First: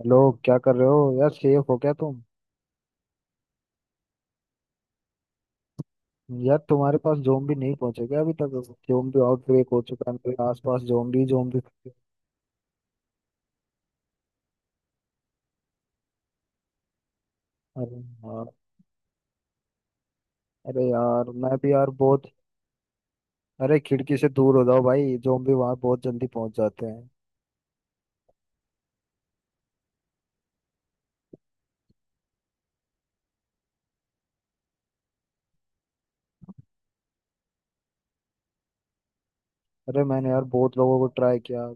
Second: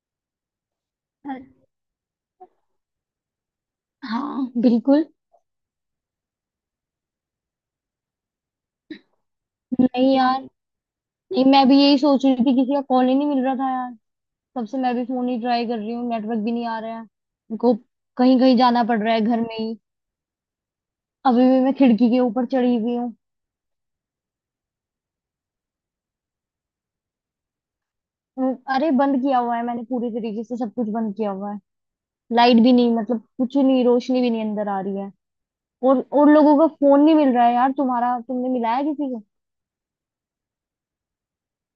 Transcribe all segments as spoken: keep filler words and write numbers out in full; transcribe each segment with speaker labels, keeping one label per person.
Speaker 1: Hello. क्या कर रहे हो यार?
Speaker 2: अरे।
Speaker 1: सेफ हो क्या तुम?
Speaker 2: हाँ बिल्कुल।
Speaker 1: यार तुम्हारे पास जोम्बी नहीं पहुंचे क्या अभी तक? जोम्बी आउटब्रेक हो चुका
Speaker 2: नहीं
Speaker 1: है,
Speaker 2: यार।
Speaker 1: मेरे आसपास जोम्बी
Speaker 2: नहीं, मैं
Speaker 1: जोम्बी।
Speaker 2: भी यही सोच रही थी, किसी का कॉल ही नहीं मिल रहा था यार। तब से मैं भी फोन ही ट्राई कर रही हूँ, नेटवर्क भी नहीं आ रहा है मेरे को।
Speaker 1: अरे
Speaker 2: कहीं
Speaker 1: यार।
Speaker 2: कहीं जाना पड़ रहा है घर में ही।
Speaker 1: अरे यार
Speaker 2: अभी
Speaker 1: मैं
Speaker 2: भी
Speaker 1: भी
Speaker 2: मैं
Speaker 1: यार
Speaker 2: खिड़की के
Speaker 1: बहुत।
Speaker 2: ऊपर चढ़ी हुई हूँ।
Speaker 1: अरे खिड़की से दूर हो जाओ भाई, जोम्बी वहां बहुत जल्दी पहुंच जाते हैं।
Speaker 2: हम्म। अरे बंद किया हुआ है, मैंने पूरी तरीके से सब कुछ बंद किया हुआ है। लाइट भी नहीं, मतलब कुछ नहीं, रोशनी भी नहीं अंदर आ रही है। और और लोगों का फोन नहीं मिल रहा है यार। तुम्हारा, तुमने मिलाया किसी को?
Speaker 1: अरे मैंने यार बहुत लोगों को ट्राई किया।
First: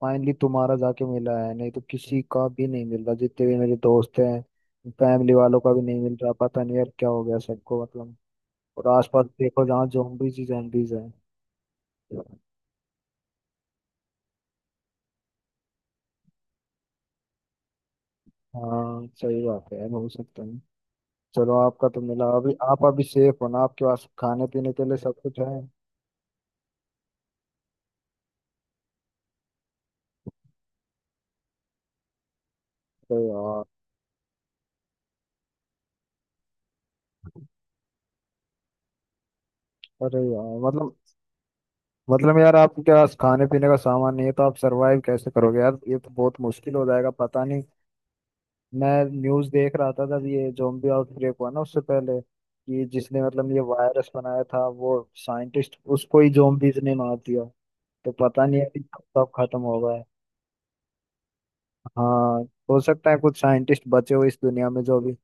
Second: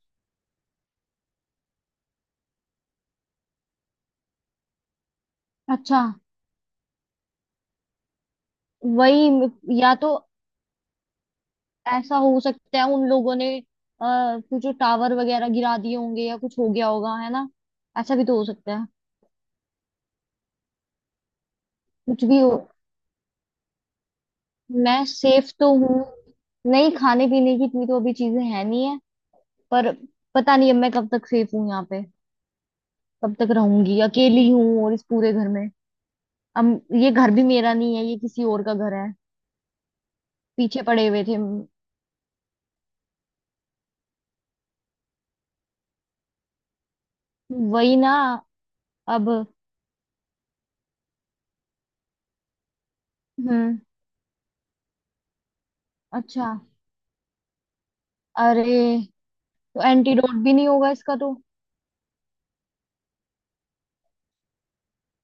Speaker 1: फाइनली तुम्हारा जाके मिला है, नहीं तो किसी का भी नहीं मिल रहा जितने भी मेरे दोस्त हैं। फैमिली वालों का भी
Speaker 2: अच्छा।
Speaker 1: नहीं मिल रहा, पता नहीं यार क्या हो गया सबको मतलब। और आसपास
Speaker 2: वही
Speaker 1: देखो जहाँ
Speaker 2: या तो।
Speaker 1: जोम्बीज ही जोम्बीज हैं।
Speaker 2: ऐसा हो सकता है उन लोगों ने आ, कुछ टावर वगैरह गिरा दिए होंगे या कुछ हो गया होगा, है ना? ऐसा भी तो हो सकता है।
Speaker 1: हाँ सही बात है यार, हो सकता है। चलो आपका तो
Speaker 2: कुछ
Speaker 1: मिला,
Speaker 2: भी हो,
Speaker 1: अभी आप अभी सेफ हो ना? आपके पास खाने पीने के लिए
Speaker 2: मैं
Speaker 1: सब कुछ
Speaker 2: सेफ
Speaker 1: है?
Speaker 2: तो हूँ। नहीं, खाने पीने की इतनी तो अभी चीजें है नहीं है। पर पता नहीं अब मैं कब तक सेफ हूँ यहाँ पे,
Speaker 1: अरे
Speaker 2: कब तक
Speaker 1: यार।
Speaker 2: रहूंगी, अकेली हूँ और इस पूरे घर में। अब ये घर भी मेरा नहीं है, ये किसी और का घर है।
Speaker 1: अरे यार
Speaker 2: पीछे
Speaker 1: मतलब।
Speaker 2: पड़े हुए थे।
Speaker 1: मतलब यार आपके पास खाने पीने का सामान नहीं है तो आप सरवाइव कैसे करोगे यार? ये तो बहुत मुश्किल हो जाएगा, पता नहीं।
Speaker 2: वही ना।
Speaker 1: मैं
Speaker 2: अब।
Speaker 1: न्यूज़ देख रहा था जब ये zombie आउटब्रेक हुआ ना, उससे पहले कि जिसने मतलब ये
Speaker 2: हम्म।
Speaker 1: वायरस बनाया था वो साइंटिस्ट, उसको ही
Speaker 2: अच्छा।
Speaker 1: zombies ने मार दिया। तो पता नहीं है
Speaker 2: अरे,
Speaker 1: कि कब कब खत्म
Speaker 2: तो
Speaker 1: होगा।
Speaker 2: एंटीडोट भी नहीं होगा इसका तो?
Speaker 1: हाँ। हो सकता है कुछ साइंटिस्ट बचे हो इस दुनिया में जो अभी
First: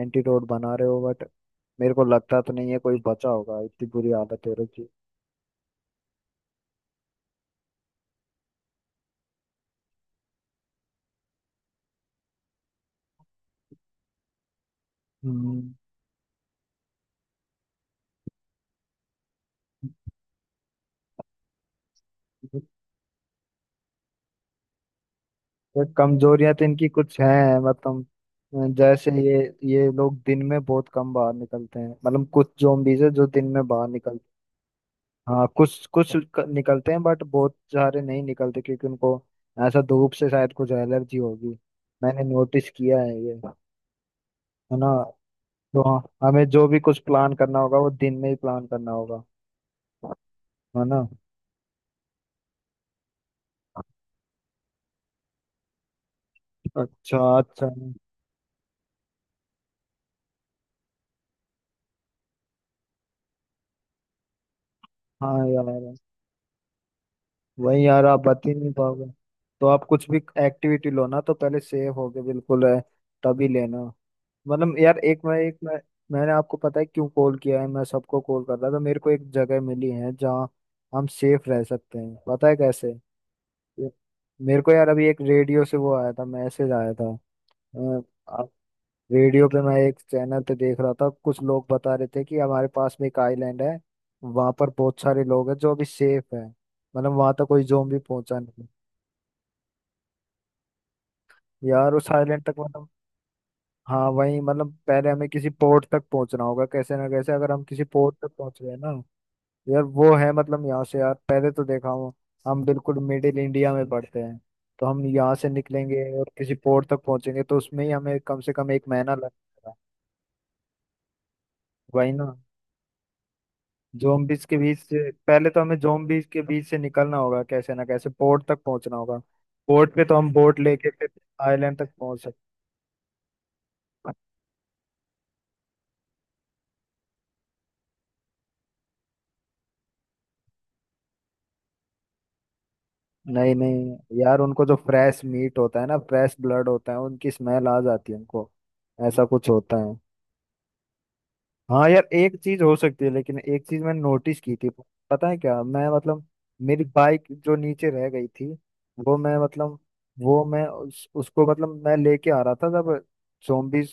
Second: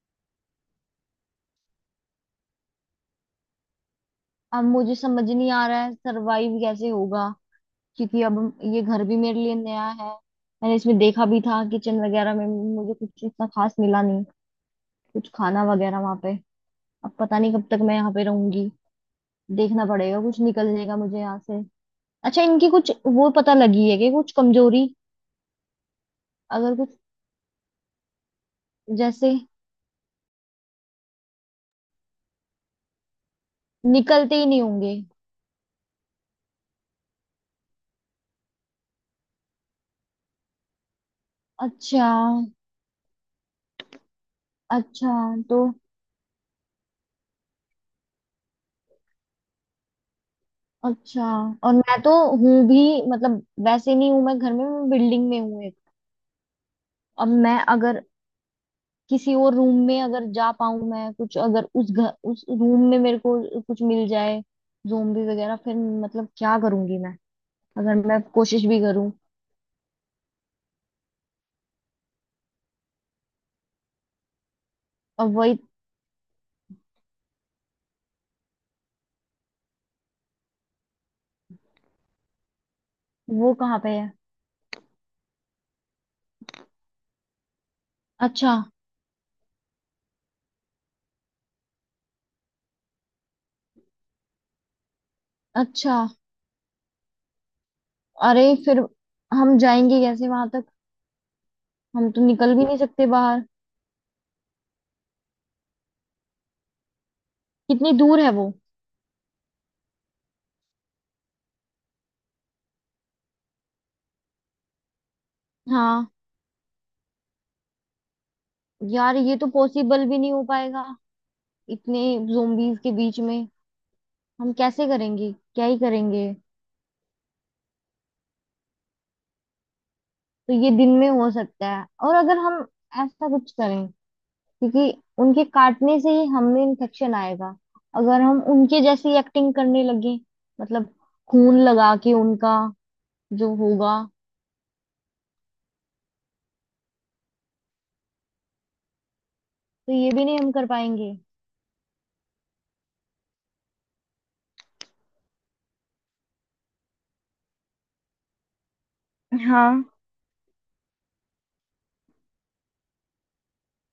Speaker 1: एंटीडोट बना रहे हो, बट मेरे को लगता तो नहीं है कोई बचा होगा, इतनी बुरी हालत है
Speaker 2: अब
Speaker 1: रखी।
Speaker 2: मुझे समझ नहीं आ रहा है सरवाइव कैसे होगा, क्योंकि अब ये घर भी मेरे लिए नया है। मैंने इसमें देखा भी था, किचन वगैरह में मुझे कुछ इतना खास मिला नहीं, कुछ खाना
Speaker 1: हम्म
Speaker 2: वगैरह वहां पे। अब पता नहीं कब तक मैं यहाँ पे रहूंगी। देखना पड़ेगा, कुछ निकल जाएगा मुझे यहाँ से। अच्छा, इनकी कुछ वो पता लगी है कि कुछ कमजोरी?
Speaker 1: तो कमजोरियां तो
Speaker 2: अगर
Speaker 1: इनकी
Speaker 2: कुछ,
Speaker 1: कुछ हैं, मतलब जैसे
Speaker 2: जैसे।
Speaker 1: ये ये लोग दिन में बहुत कम बाहर निकलते हैं। मतलब कुछ zombies है जो दिन में बाहर निकलते
Speaker 2: निकलते ही नहीं होंगे।
Speaker 1: हैं। हाँ कुछ कुछ क- निकलते हैं बट बहुत सारे नहीं निकलते, क्योंकि उनको ऐसा धूप से शायद कुछ एलर्जी होगी।
Speaker 2: अच्छा।
Speaker 1: मैंने नोटिस किया है ये। है ना?
Speaker 2: अच्छा। तो।
Speaker 1: तो हमें जो भी कुछ प्लान करना होगा वो दिन में ही प्लान करना होगा। है ना?
Speaker 2: अच्छा। और मैं तो हूँ भी, मतलब वैसे नहीं हूँ मैं घर में, मैं बिल्डिंग में हूँ।
Speaker 1: अच्छा
Speaker 2: अब मैं
Speaker 1: अच्छा।
Speaker 2: अगर किसी और रूम में अगर जा पाऊं, मैं कुछ, अगर उस घर उस रूम में मेरे को कुछ मिल जाए। ज़ोंबी
Speaker 1: हाँ
Speaker 2: वगैरह
Speaker 1: यार।
Speaker 2: फिर। मतलब क्या करूंगी मैं?
Speaker 1: वही यार
Speaker 2: अगर
Speaker 1: आप
Speaker 2: मैं
Speaker 1: बता ही
Speaker 2: कोशिश
Speaker 1: नहीं
Speaker 2: भी
Speaker 1: पाओगे।
Speaker 2: करूं।
Speaker 1: तो आप कुछ भी एक्टिविटी लो ना तो पहले सेव होगे बिल्कुल है। तभी लेना। मतलब यार एक
Speaker 2: और
Speaker 1: मैं एक
Speaker 2: वही।
Speaker 1: मैं मैंने आपको पता है क्यों कॉल किया है? मैं सबको कॉल कर रहा था तो मेरे को एक जगह मिली है जहाँ हम सेफ रह सकते हैं, पता है कैसे?
Speaker 2: वो कहाँ पे
Speaker 1: ये-
Speaker 2: है?
Speaker 1: मेरे को यार अभी एक रेडियो से वो आया था, मैसेज आया था।
Speaker 2: अच्छा।
Speaker 1: रेडियो पे मैं एक चैनल पे देख रहा था, कुछ लोग बता रहे थे कि हमारे पास में एक आइलैंड है, वहां पर बहुत सारे लोग हैं जो अभी
Speaker 2: अच्छा।
Speaker 1: सेफ है। मतलब वहां तक कोई ज़ोंबी पहुंचा
Speaker 2: अरे,
Speaker 1: नहीं।
Speaker 2: फिर हम जाएंगे कैसे वहां तक?
Speaker 1: यार उस
Speaker 2: हम तो
Speaker 1: आइलैंड तक
Speaker 2: निकल भी नहीं
Speaker 1: मतलब।
Speaker 2: सकते बाहर।
Speaker 1: हाँ वही मतलब पहले हमें किसी पोर्ट तक पहुंचना होगा कैसे ना कैसे, अगर हम किसी
Speaker 2: कितनी
Speaker 1: पोर्ट
Speaker 2: दूर है
Speaker 1: तक
Speaker 2: वो?
Speaker 1: पहुंच गए ना। यार वो है मतलब यहाँ से, यार पहले तो देखा हूँ हम बिल्कुल मिडिल इंडिया में पड़ते हैं। तो हम यहाँ से निकलेंगे
Speaker 2: हाँ
Speaker 1: और किसी पोर्ट तक पहुंचेंगे तो उसमें ही हमें कम से कम एक महीना
Speaker 2: यार, ये तो
Speaker 1: लगेगा।
Speaker 2: पॉसिबल भी नहीं हो पाएगा, इतने
Speaker 1: वही ना।
Speaker 2: ज़ोंबीज के बीच में।
Speaker 1: जोम्बिस
Speaker 2: हम
Speaker 1: के बीच
Speaker 2: कैसे
Speaker 1: से
Speaker 2: करेंगे,
Speaker 1: पहले तो
Speaker 2: क्या
Speaker 1: हमें
Speaker 2: ही
Speaker 1: जोम्बिस
Speaker 2: करेंगे?
Speaker 1: के बीच से निकलना होगा कैसे ना कैसे, पोर्ट तक पहुंचना होगा। पोर्ट पे तो हम
Speaker 2: तो
Speaker 1: बोट
Speaker 2: ये दिन
Speaker 1: लेके
Speaker 2: में
Speaker 1: फिर
Speaker 2: हो सकता
Speaker 1: आइलैंड
Speaker 2: है,
Speaker 1: तक
Speaker 2: और
Speaker 1: पहुंच
Speaker 2: अगर
Speaker 1: सकते
Speaker 2: हम ऐसा कुछ करें,
Speaker 1: हैं।
Speaker 2: क्योंकि उनके काटने से ही हमें इन्फेक्शन आएगा। अगर हम उनके जैसी एक्टिंग करने लगे, मतलब खून लगा के उनका, जो
Speaker 1: नहीं
Speaker 2: होगा।
Speaker 1: नहीं यार, उनको जो फ्रेश मीट होता है ना, फ्रेश ब्लड होता है, उनकी स्मेल आ जाती है उनको। ऐसा कुछ होता
Speaker 2: तो
Speaker 1: है।
Speaker 2: ये भी नहीं हम कर पाएंगे।
Speaker 1: हाँ यार एक चीज हो सकती है, लेकिन एक चीज मैंने नोटिस की थी, पता है क्या मैं मतलब? मेरी बाइक जो नीचे रह गई थी, वो मैं मतलब
Speaker 2: हाँ।
Speaker 1: वो मैं उस, उसको मतलब मैं लेके आ रहा था जब zombies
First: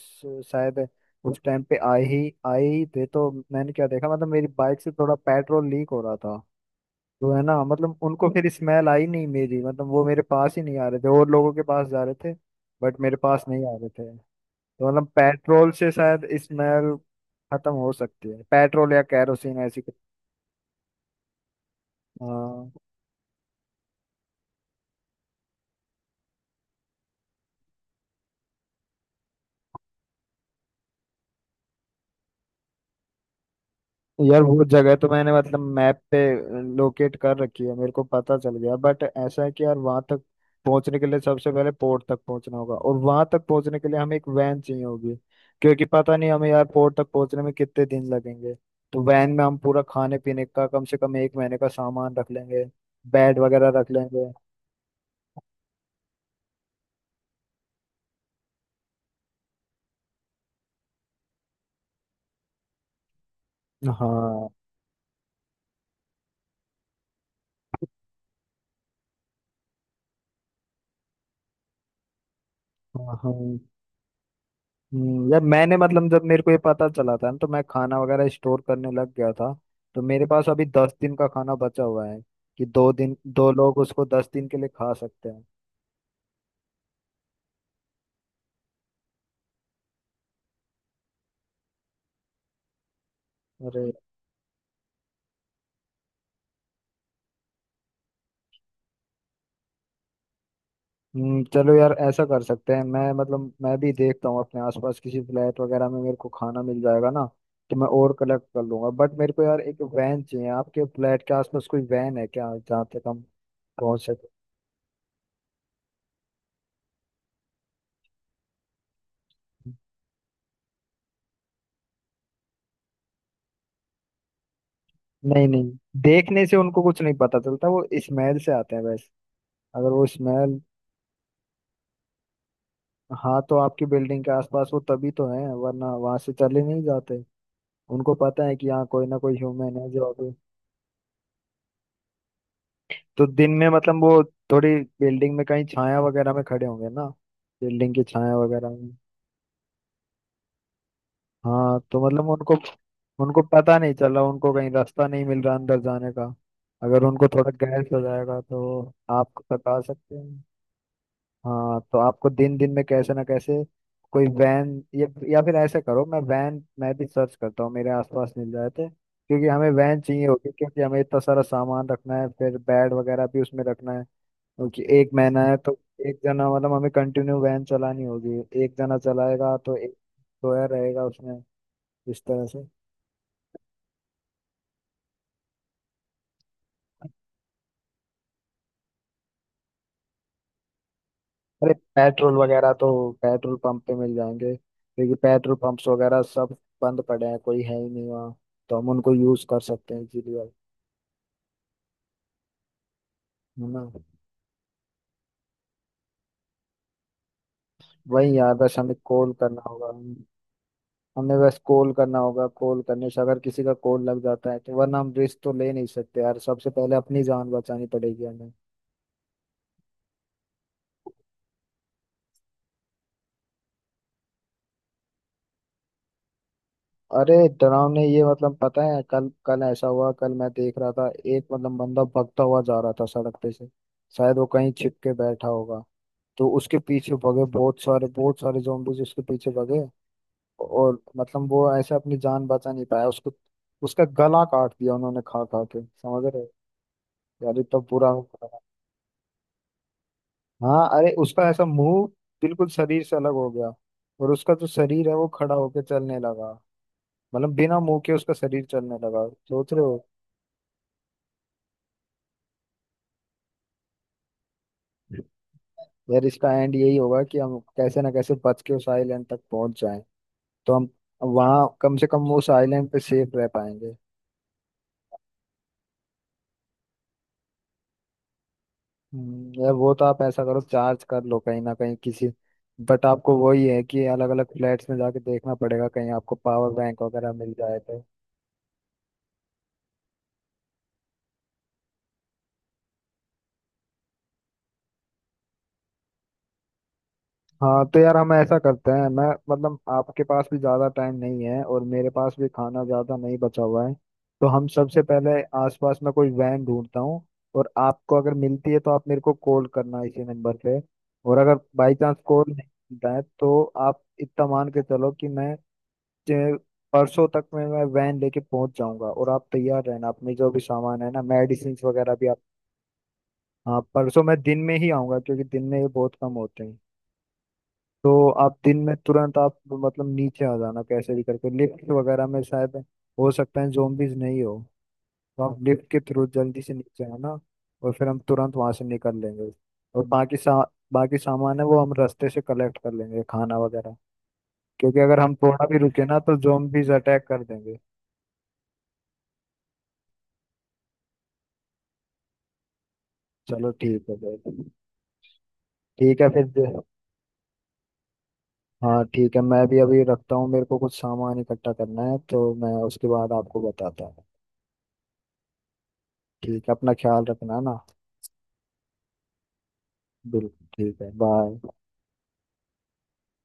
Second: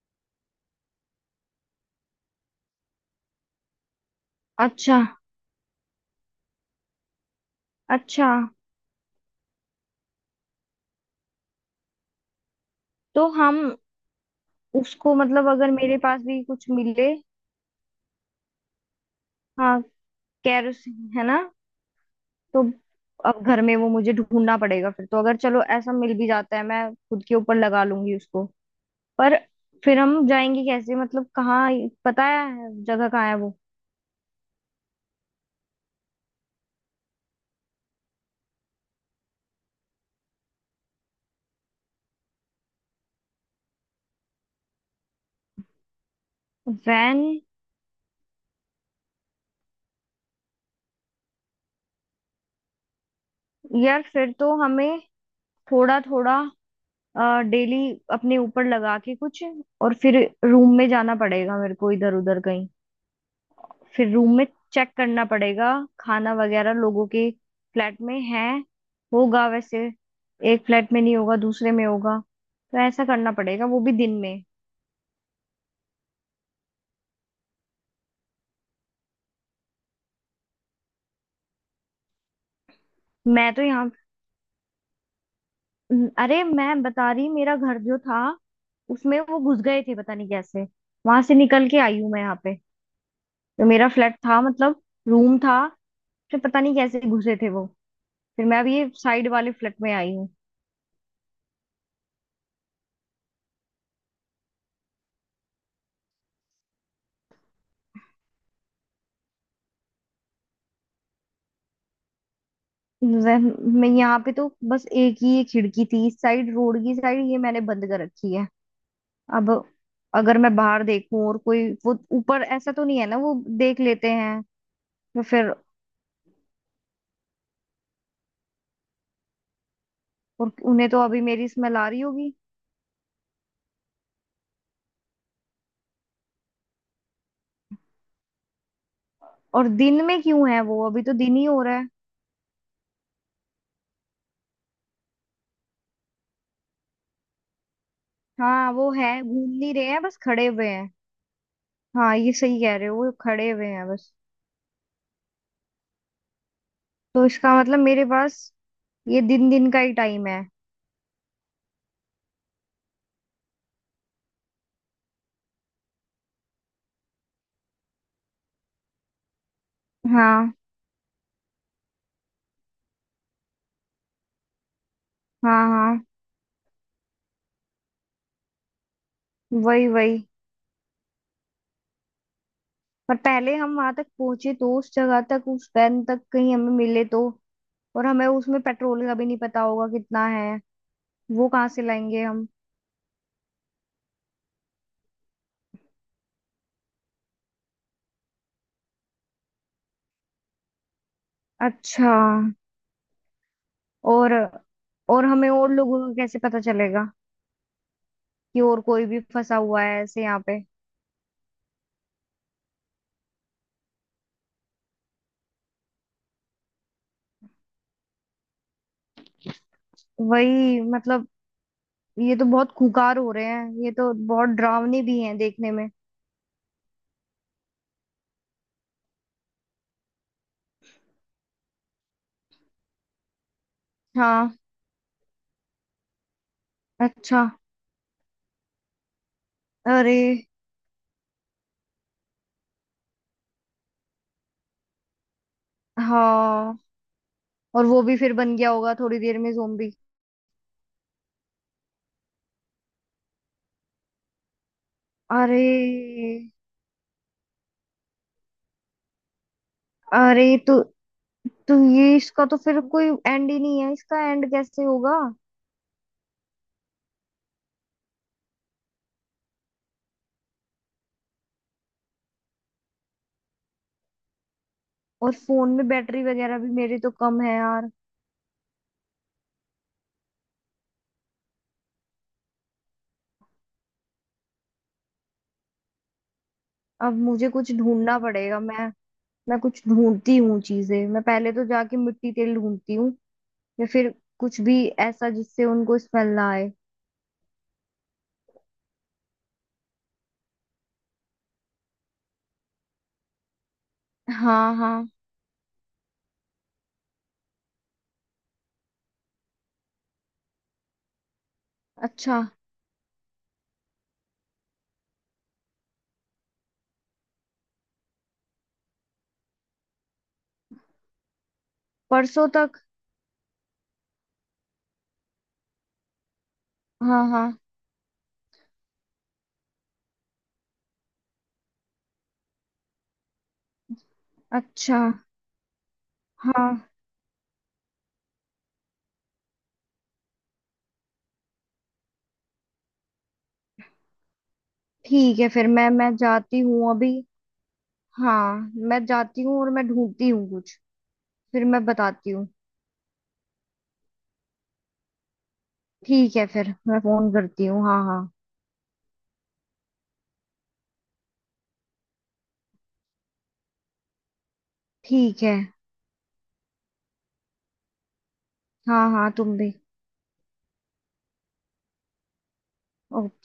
Speaker 1: शायद उस टाइम पे आए ही आए ही थे, तो मैंने क्या देखा मतलब मेरी बाइक से
Speaker 2: अच्छा।
Speaker 1: थोड़ा पेट्रोल लीक हो रहा था। तो है ना मतलब
Speaker 2: अच्छा।
Speaker 1: उनको फिर स्मेल आई नहीं मेरी, मतलब वो मेरे पास ही नहीं आ रहे थे और लोगों के पास जा रहे थे, बट मेरे
Speaker 2: तो
Speaker 1: पास
Speaker 2: हम
Speaker 1: नहीं आ रहे थे। तो मतलब
Speaker 2: उसको, मतलब
Speaker 1: पेट्रोल
Speaker 2: अगर
Speaker 1: से
Speaker 2: मेरे पास
Speaker 1: शायद
Speaker 2: भी कुछ
Speaker 1: स्मेल
Speaker 2: मिले।
Speaker 1: खत्म हो सकती है, पेट्रोल या कैरोसिन ऐसी
Speaker 2: हाँ,
Speaker 1: कुछ।
Speaker 2: केरोसिन, है ना? तो
Speaker 1: हाँ
Speaker 2: अब घर में वो मुझे ढूंढना पड़ेगा फिर। तो अगर चलो ऐसा मिल भी जाता है, मैं खुद के ऊपर लगा लूंगी उसको, पर फिर हम जाएंगे कैसे, मतलब कहाँ? पता है जगह कहाँ है वो?
Speaker 1: यार वो जगह तो मैंने मतलब मैप पे लोकेट कर रखी है, मेरे को पता चल गया, बट ऐसा है कि यार वहां तक पहुंचने के लिए सबसे पहले पोर्ट तक पहुंचना होगा, और वहां तक पहुंचने के लिए हमें एक वैन चाहिए होगी क्योंकि पता नहीं हमें यार पोर्ट तक
Speaker 2: वैन।
Speaker 1: पहुंचने में कितने दिन लगेंगे। तो वैन में हम पूरा खाने पीने का कम से कम एक महीने का सामान रख लेंगे, बेड वगैरह रख
Speaker 2: यार
Speaker 1: लेंगे।
Speaker 2: फिर तो हमें थोड़ा थोड़ा डेली अपने ऊपर लगा के कुछ, और फिर रूम में जाना पड़ेगा मेरे को इधर उधर कहीं। फिर रूम में
Speaker 1: हाँ
Speaker 2: चेक करना पड़ेगा, खाना वगैरह लोगों के फ्लैट में है, होगा वैसे। एक फ्लैट में नहीं होगा, दूसरे में होगा। तो ऐसा
Speaker 1: हाँ
Speaker 2: करना
Speaker 1: हाँ।
Speaker 2: पड़ेगा वो भी दिन में।
Speaker 1: हम्म, यार मैंने मतलब जब मेरे को ये पता चला था ना तो मैं खाना वगैरह स्टोर करने लग गया था, तो मेरे पास अभी दस दिन का खाना बचा हुआ है कि दो दिन दो
Speaker 2: मैं तो
Speaker 1: लोग
Speaker 2: यहाँ।
Speaker 1: उसको दस दिन के लिए खा सकते हैं।
Speaker 2: अरे मैं बता रही, मेरा घर जो था, उसमें वो घुस गए थे, पता नहीं कैसे। वहां से निकल के आई हूँ मैं यहाँ पे। तो मेरा
Speaker 1: अरे।
Speaker 2: फ्लैट था, मतलब रूम था। फिर पता नहीं कैसे घुसे थे वो। फिर मैं अभी ये साइड वाले फ्लैट में आई हूँ।
Speaker 1: हम्म, चलो यार ऐसा कर सकते हैं, मैं मतलब मैं भी देखता हूँ अपने आसपास किसी फ्लैट वगैरह में मेरे को खाना मिल जाएगा ना, तो मैं और कलेक्ट कर लूंगा। बट मेरे को यार एक वैन चाहिए, आपके फ्लैट के आसपास कोई वैन है क्या जहाँ तक हम
Speaker 2: वह- मैं
Speaker 1: पहुंच
Speaker 2: यहाँ
Speaker 1: सके?
Speaker 2: पे तो बस एक ही एक खिड़की थी, इस साइड रोड की साइड, ये मैंने बंद कर रखी है। अब अगर मैं बाहर देखूं, और कोई वो ऊपर ऐसा तो नहीं है ना, वो देख लेते हैं? तो
Speaker 1: नहीं
Speaker 2: फिर।
Speaker 1: नहीं, देखने से उनको कुछ नहीं पता चलता, वो स्मेल से आते हैं। अगर वो
Speaker 2: और
Speaker 1: स्मेल।
Speaker 2: उन्हें तो अभी मेरी स्मेल आ रही होगी।
Speaker 1: हाँ तो आपकी बिल्डिंग के आसपास वो तभी तो है, वरना वहां से चले नहीं जाते। उनको पता है कि यहाँ कोई ना कोई
Speaker 2: और
Speaker 1: ह्यूमन है
Speaker 2: दिन
Speaker 1: जो
Speaker 2: में
Speaker 1: अभी।
Speaker 2: क्यों है वो, अभी तो दिन ही हो रहा है।
Speaker 1: तो दिन में मतलब वो थोड़ी बिल्डिंग में कहीं छाया वगैरह में खड़े होंगे ना, बिल्डिंग की छाया वगैरह
Speaker 2: हाँ वो
Speaker 1: में।
Speaker 2: है, घूम नहीं रहे हैं, बस खड़े हुए हैं।
Speaker 1: हाँ तो
Speaker 2: हाँ
Speaker 1: मतलब
Speaker 2: ये
Speaker 1: उनको,
Speaker 2: सही कह रहे हो, वो
Speaker 1: उनको
Speaker 2: खड़े हुए
Speaker 1: पता
Speaker 2: हैं
Speaker 1: नहीं
Speaker 2: बस।
Speaker 1: चला, उनको कहीं रास्ता नहीं मिल रहा अंदर जाने का। अगर
Speaker 2: तो
Speaker 1: उनको थोड़ा
Speaker 2: इसका मतलब
Speaker 1: गैस हो
Speaker 2: मेरे पास
Speaker 1: जाएगा तो
Speaker 2: ये
Speaker 1: आप
Speaker 2: दिन दिन का
Speaker 1: सता
Speaker 2: ही
Speaker 1: सकते
Speaker 2: टाइम है।
Speaker 1: हैं। हाँ तो आपको दिन दिन में कैसे ना कैसे कोई वैन, या, या फिर ऐसे करो मैं वैन मैं भी सर्च करता हूँ मेरे आसपास मिल जाए थे, क्योंकि हमें वैन चाहिए होगी
Speaker 2: हाँ।
Speaker 1: क्योंकि हमें इतना सारा सामान रखना है, फिर बेड वगैरह भी उसमें रखना है क्योंकि एक महीना है
Speaker 2: हाँ।
Speaker 1: तो।
Speaker 2: हाँ।
Speaker 1: एक जना मतलब हमें कंटिन्यू वैन चलानी होगी, एक जना चलाएगा तो
Speaker 2: वही
Speaker 1: एक
Speaker 2: वही।
Speaker 1: सोया रहेगा उसमें, इस तरह से।
Speaker 2: पर पहले हम वहां तक पहुंचे तो, उस जगह तक, उस वैन तक कहीं हमें मिले तो। और हमें उसमें पेट्रोल का भी नहीं पता होगा कितना है। वो कहाँ
Speaker 1: अरे
Speaker 2: से लाएंगे
Speaker 1: पेट्रोल
Speaker 2: हम?
Speaker 1: वगैरह तो पेट्रोल पंप पे मिल जाएंगे, क्योंकि पेट्रोल पंप्स वगैरह सब बंद पड़े हैं, कोई है ही नहीं वहाँ। तो हम उनको यूज कर सकते हैं इजीली।
Speaker 2: अच्छा।
Speaker 1: है ना?
Speaker 2: और और हमें और लोगों का कैसे पता चलेगा,
Speaker 1: वही यार
Speaker 2: कि
Speaker 1: बस
Speaker 2: और
Speaker 1: हमें
Speaker 2: कोई भी
Speaker 1: कॉल
Speaker 2: फंसा
Speaker 1: करना
Speaker 2: हुआ
Speaker 1: होगा।
Speaker 2: है ऐसे यहाँ पे।
Speaker 1: हमें बस कॉल करना होगा, कॉल करने से अगर किसी का कॉल लग जाता है तो, वरना हम रिस्क तो ले नहीं सकते यार, सबसे पहले अपनी जान बचानी पड़ेगी हमें।
Speaker 2: वही मतलब, ये तो बहुत खुंखार हो रहे हैं, ये तो बहुत डरावने भी हैं देखने में।
Speaker 1: अरे डरावने ये मतलब पता है कल कल ऐसा हुआ, कल मैं देख रहा था एक मतलब बंदा भगता हुआ जा रहा था सड़क पे से, शायद वो
Speaker 2: हाँ।
Speaker 1: कहीं छिप के बैठा होगा। तो उसके पीछे भगे
Speaker 2: अच्छा।
Speaker 1: बहुत सारे बहुत सारे जोम्बीज उसके पीछे भगे।
Speaker 2: अरे।
Speaker 1: और मतलब वो ऐसे अपनी जान बचा नहीं पाया, उसको उसका गला काट दिया उन्होंने, खा खा के, समझ रहे हो?
Speaker 2: हाँ,
Speaker 1: यार इतना
Speaker 2: और वो
Speaker 1: पूरा
Speaker 2: भी
Speaker 1: हो
Speaker 2: फिर बन
Speaker 1: गया।
Speaker 2: गया होगा थोड़ी देर में जोम्बी।
Speaker 1: हाँ अरे उसका ऐसा मुंह बिल्कुल शरीर से अलग हो गया, और उसका जो शरीर है वो खड़ा
Speaker 2: अरे।
Speaker 1: होकर चलने लगा। मतलब बिना मुंह के उसका शरीर चलने लगा, सोच रहे हो?
Speaker 2: अरे, तो। तो ये इसका तो फिर कोई एंड ही नहीं है, इसका एंड कैसे होगा?
Speaker 1: यार इसका एंड यही होगा कि हम कैसे ना कैसे बच के उस आइलैंड तक पहुंच जाएं, तो हम वहां कम से कम उस आइलैंड पे सेफ रह पाएंगे।
Speaker 2: और फोन में बैटरी वगैरह भी मेरी तो कम है यार।
Speaker 1: हम्म, यार वो तो आप ऐसा करो चार्ज कर लो कहीं ना कहीं किसी। बट आपको वही है कि अलग अलग फ्लैट्स में जाके देखना पड़ेगा, कहीं आपको पावर बैंक
Speaker 2: अब
Speaker 1: वगैरह
Speaker 2: मुझे
Speaker 1: मिल
Speaker 2: कुछ
Speaker 1: जाए तो।
Speaker 2: ढूंढना पड़ेगा। मैं मैं कुछ ढूंढती हूँ चीजें। मैं पहले तो जाके मिट्टी तेल ढूंढती हूँ, या फिर कुछ भी ऐसा जिससे उनको स्मेल ना आए।
Speaker 1: हाँ तो यार हम ऐसा करते हैं, मैं मतलब आपके पास भी ज़्यादा टाइम नहीं है और मेरे पास भी खाना ज़्यादा नहीं बचा हुआ है। तो हम
Speaker 2: हाँ
Speaker 1: सबसे
Speaker 2: हाँ।
Speaker 1: पहले आसपास में कोई वैन ढूंढता हूँ, और आपको अगर मिलती है तो आप मेरे को कॉल करना इसी नंबर पे। और अगर बाई चांस
Speaker 2: अच्छा।
Speaker 1: कॉल नहीं मिलता है तो आप इतना मान के चलो कि मैं जे- परसों तक में मैं वैन लेके पहुंच जाऊंगा, और आप तैयार रहना, अपने जो भी सामान है ना, मेडिसिन वगैरह भी आप।
Speaker 2: परसों तक?
Speaker 1: हाँ परसों मैं दिन में ही आऊंगा, क्योंकि दिन में ये बहुत कम होते हैं।
Speaker 2: हाँ हाँ।
Speaker 1: तो आप दिन में तुरंत आप मतलब नीचे आ जाना कैसे भी करके, लिफ्ट वगैरह में शायद हो सकता है जोम्बिस नहीं हो।
Speaker 2: अच्छा।
Speaker 1: तो आप लिफ्ट के थ्रू जल्दी से
Speaker 2: हाँ।
Speaker 1: नीचे आना, और फिर हम तुरंत वहां से निकल लेंगे। और बाकी सा बाकी सामान है वो हम रास्ते से कलेक्ट कर लेंगे खाना वगैरह, क्योंकि अगर हम
Speaker 2: ठीक है
Speaker 1: थोड़ा
Speaker 2: फिर।
Speaker 1: भी
Speaker 2: मैं
Speaker 1: रुके
Speaker 2: मैं
Speaker 1: ना तो
Speaker 2: जाती हूँ
Speaker 1: जोम्बिस
Speaker 2: अभी।
Speaker 1: अटैक कर देंगे।
Speaker 2: हाँ। मैं जाती हूँ और मैं ढूंढती हूँ कुछ। फिर मैं बताती हूँ।
Speaker 1: चलो ठीक है भाई। ठीक है
Speaker 2: ठीक
Speaker 1: फिर
Speaker 2: है फिर,
Speaker 1: जो-
Speaker 2: मैं फोन करती हूँ। हाँ हाँ।
Speaker 1: हाँ ठीक है, मैं भी अभी रखता हूँ, मेरे को कुछ सामान इकट्ठा करना है तो मैं उसके बाद आपको बताता हूँ।
Speaker 2: ठीक है।
Speaker 1: ठीक है, अपना ख्याल रखना ना।
Speaker 2: हाँ हाँ तुम भी।
Speaker 1: बिल्कुल। ठीक है, बाय।
Speaker 2: ओके।